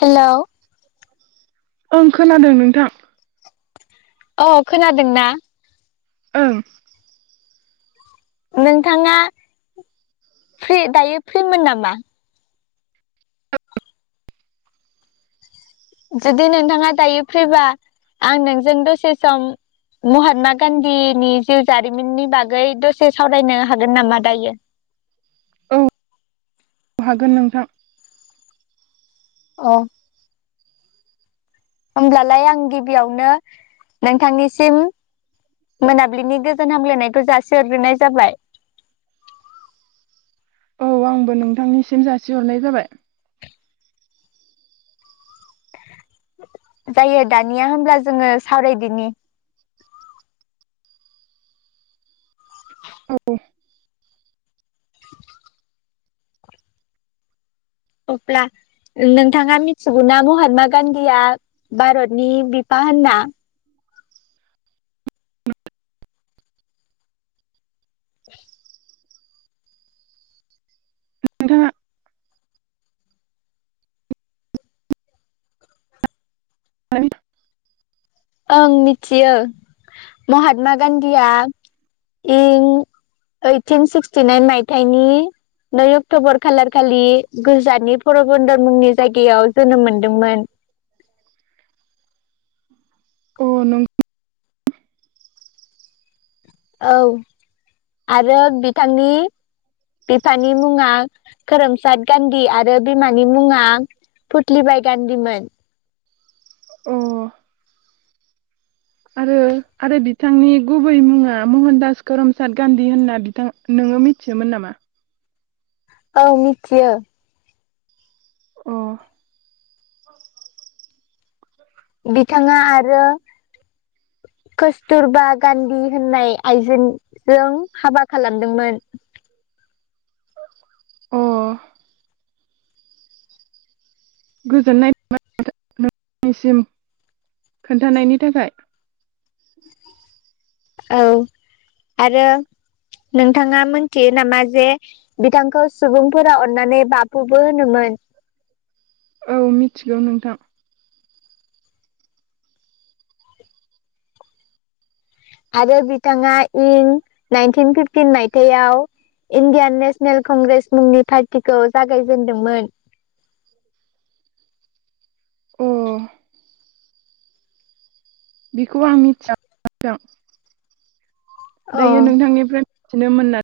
Hello. ओं खोनादों नोंथां। अ खोनादोंना? ओं। नोंथाङा फ्रि दायो फ्रिमोन नामा? जुदि नोंथाङा दायो फ्रिबा आं नोंजों दसे सम महात्मा गान्धीनि जिउ जारिमिननि बागै दसे सावरायनो हागोन नामा दायो। औ हागोन नोंथां। अ। होमब्लालाय आं गिबियावनो नोंथांनिसिम मोनाबिलिनि गोजोन हामलायनायखौ जासिहरग्रोनाय जाबाय। औ आंबो नोंथांनिसिम जासिहरनाय जाबाय। जायो दानिया होब्ला जोङो सावरायदिनि। औ। [unintelligible] अब्ला नोंथाङा मिथिगौना महात्मा गान्धीया भारतनि बिफा होनना। [inaudible] नोंथाङा [inaudible] ओं मिथियो महात्मा गान्धीया इं ओइटिन सिक्सटिनाइन मायथाइनि नै अक्टबर खालारखालि गुजरातनि परबन्दर मुंनि जायगायाव जोनोम मोनदोंमोन। अ नों औ आरो बिथांनि बिफानि मुङा खोरोमसाद गान्धी आरो बिमानि मुङा फुत्लिबाइ गान्धीमोन। अ। आरो आरो बिथांनि गुबै मुङा महनदास कमचान्द गान्धी होनना बिथां नोङो मिथियोमोन नामा? औ मिथियो। अ। बिथाङा आरो अ गोजोननाय [unintelligible] निसिम खोन्थानायनि थाखाय। औ आरो नोंथाङा मोनथियो नामा जे बिथांखौ सुबुंफोरा अननानै बाफुबो होनोमोन? औ मिथिगौ नोंथां। आरो बिथाङा इं नाइनटिन फिफ्टिन मायथायाइयाव इण्डियान नेशनेल कंग्रेस मुंनि पार्टिखौ जागायजेनदोंमोन। अ बेखौ आं मिथिया [inaudible] अ दायो नोंथांनिफ्राय [unintelligible]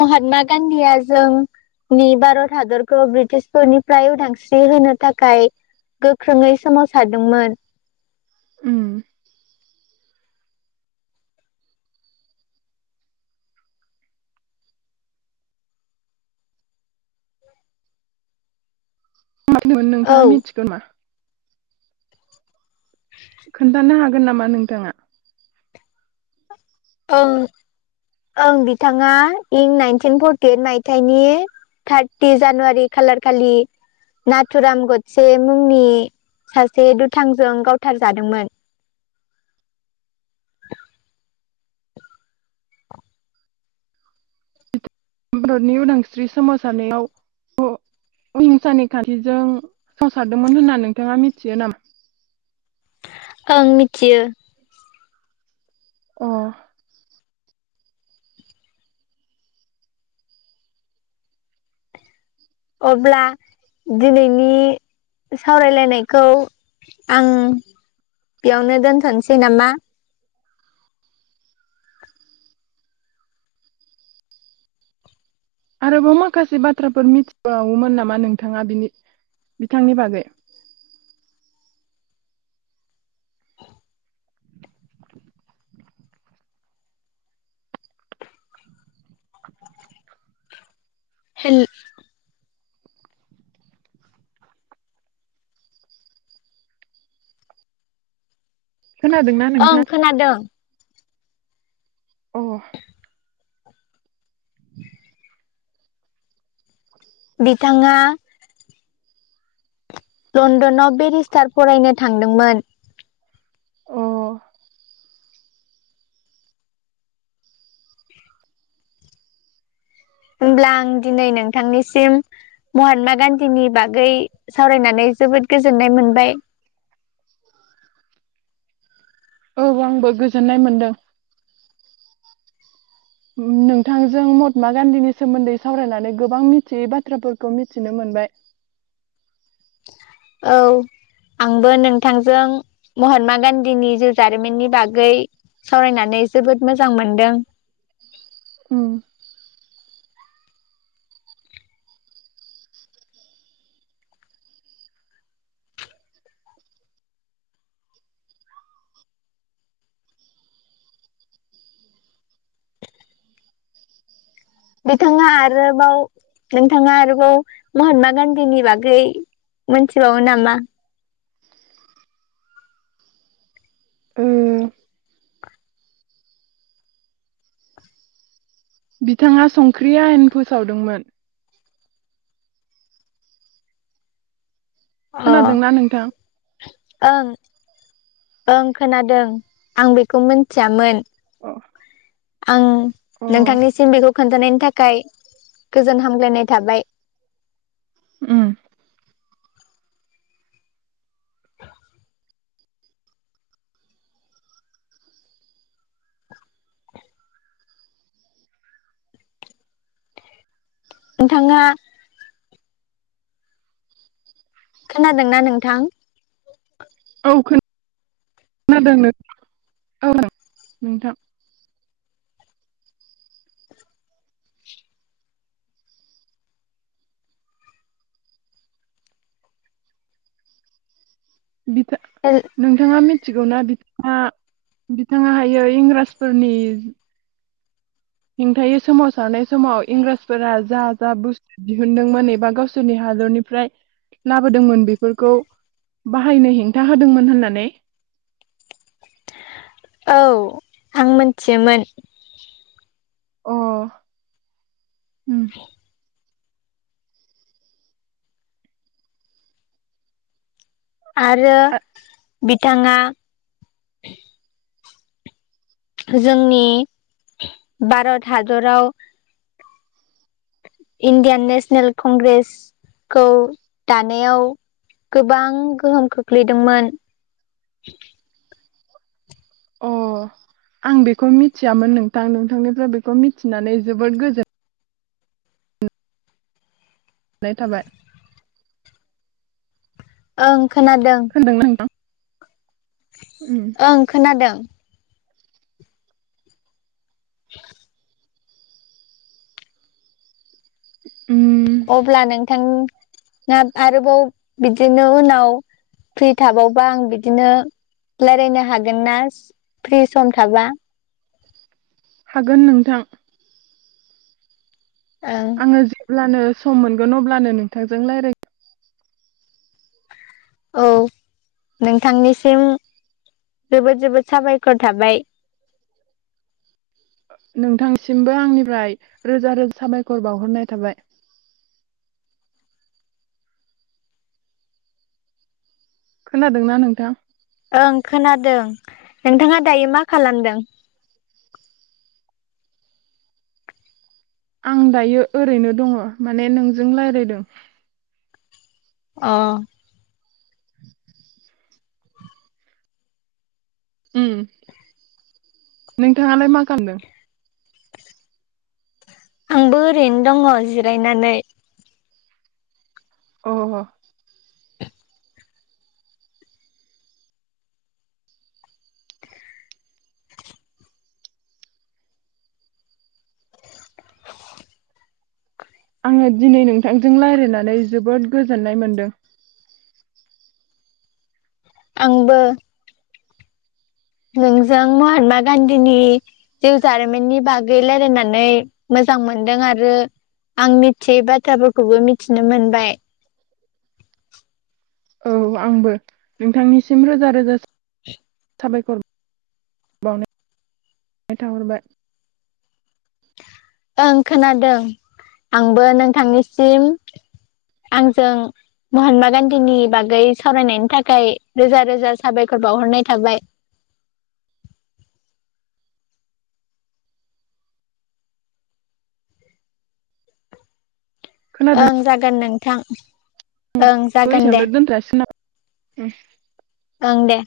महात्मा गान्धीया जों-नि भारत हादरखौ ब्रिटिशफोरनिफ्राय उदांस्रि होनो थाखाय गोख्रोङै सोमावसारदोंमोन [unintelligible] औ नोंथाङा मिथिगो मा? खोन्थानो हागोन नामा नोंथाङा? ओं ओं बिथाङा इं नाइनटिन फरटि ओइट मायथाइनि थारटि जानुवारि खालारखालि नाथुराम गडसे मुंनि सासे दुथांजों गावथारजादोंमोन भारतनि उदांस्रि सोमावसारनायाव अ अहिंसानि खान्थिजों संसारदोंमोन होनना नोंथाङा मिथियो नामा? ओं मिथियो अ अब्ला दिनैनि सावरायलायनायखौ आं बेयावनो दोनथसै नामा आरोबाव माखासे बाथ्राफोर मिथिबावोमोन नामा नोंथाङा बिनि बिथांनि बागै? हेल खोनादोंना ओं नोंथां? खोनादों। अ बिथाङा लनडनाव बेेरिस्टार फरायनो थांदोंमोन। अ होमब्ला आं दिनै नोंथांनिसिम महात्मा गान्धीनि बागै सावरायनानै जोबोद गोजोननाय मोनबाय। औ आंबो गोजोननाय मोनदों। नोंथांजों महात्मा गान्धीनि सोमोन्दै सावरायनानै गोबां मिथियै बाथ्राफोरखौ मिथिनो मोनबाय। औ आंबो नोंथांजों महात्मा गान्धीनि जिउ जारिमिननि बागै सावरायनानै जोबोद मोजां मोनदों उम। बिथाङा आरोबाव नोंथाङा आरोबाव महात्मा गान्धीनि बागै मोनथिबावो नामा? उम बिथाङा संख्रि आयेन फोसावदोंमोन अ खोनादोंना नोंथां? ओं ओं खोनादों आं बेखौ मोनथियामोन। अ आं अ नोंथांनिसिम बेखौ खोन्थानायनि थाखाय गोजोन हामग्लायनाय थाबाय। उम नोंथाङा खोनादोंना नोंथां? [unintelligible] खोनादों [unintelligible] नोंथां बिफा नोंथाङा मिन थिगौना बिथा बिथाङा हायो इंराजफोरनि हेंथायै सोमावसारनाय समाव इंराजफोरा जा जा बुस्थु दिहुनदोंमोन एबा गावसोरनि हादरनिफ्राय लाबोदोंमोन बेफोरखौ बाहायनो हेंथा होदोंमोन होननानै औ आं मोनथियोमोन। अ ओम। आरो आ बिथां आ जोंनि भारत हादराव इण्डियान नेशनेल कंग्रेसखौ दानायाव गोबां गोहोम खोख्लैदोंमोन। अ आं बेखौ मिथियामोन नोंथां नोंथांनिफ्राय बेखौ मिथिनानै जोबोद गोजोन नाय थाबाय ओं खोनादों। खोनादोंना नोंथां उम ओं खोनादों। उम अब्ला नोंथां आ आरोबाव बिदिनो उनाव फ्रि थाबावबा आं बिदिनो रालायनो हागोन ना फ्रि सम थाबा? हागोन नोंथां। ओं आङो जेब्लानो सम मोनगोन अब्लानो नोंथांजों रायलाय औ नोंथांनिसिम जोबोद-जोबोद साबायखर थाबाय। नोंथांनिसिमबो आंनिफ्राय रोजा रोजा साबायखर बावहरनाय थाबाय। खोनादोंना नोंथां? ओं खोनादों नोंथाङा दायो मा खालामदों। आं दायो ओरैनो दङ माने नोंजों रायलायदों। अ उम [inaudible] नोंथाङालाय मा खामदों? आंबो ओरैनो दङ' जिरायनानै अ आङो दिनै नोंथांजों रायलायनानै जोबोद गोजोननाय मोनदों। आंबो नोंजों महात्मा गान्धीनि जिउ जारिमिननि बागै रायलायनानै मोजां मोनदों आरो आं मिथियै बाथ्राफोरखौबो मिथिनो मोनबाय। औ आंबो नोंथांनिसिम रोजा-रोजा साबायखर बावनाय थाहरबाय। ओं खोनादों आंबो नोंथांनिसिम आंजों महात्मा गान्धीनि बागै सावरायनायनि थाखाय रोजा रोजा साबायखर बावहरनाय थाबाय। खोनादों ओं जागोन नोंथां ओं जागोन दे। बैसेयावनो दोनथ'जासिगोन नामा ओं दे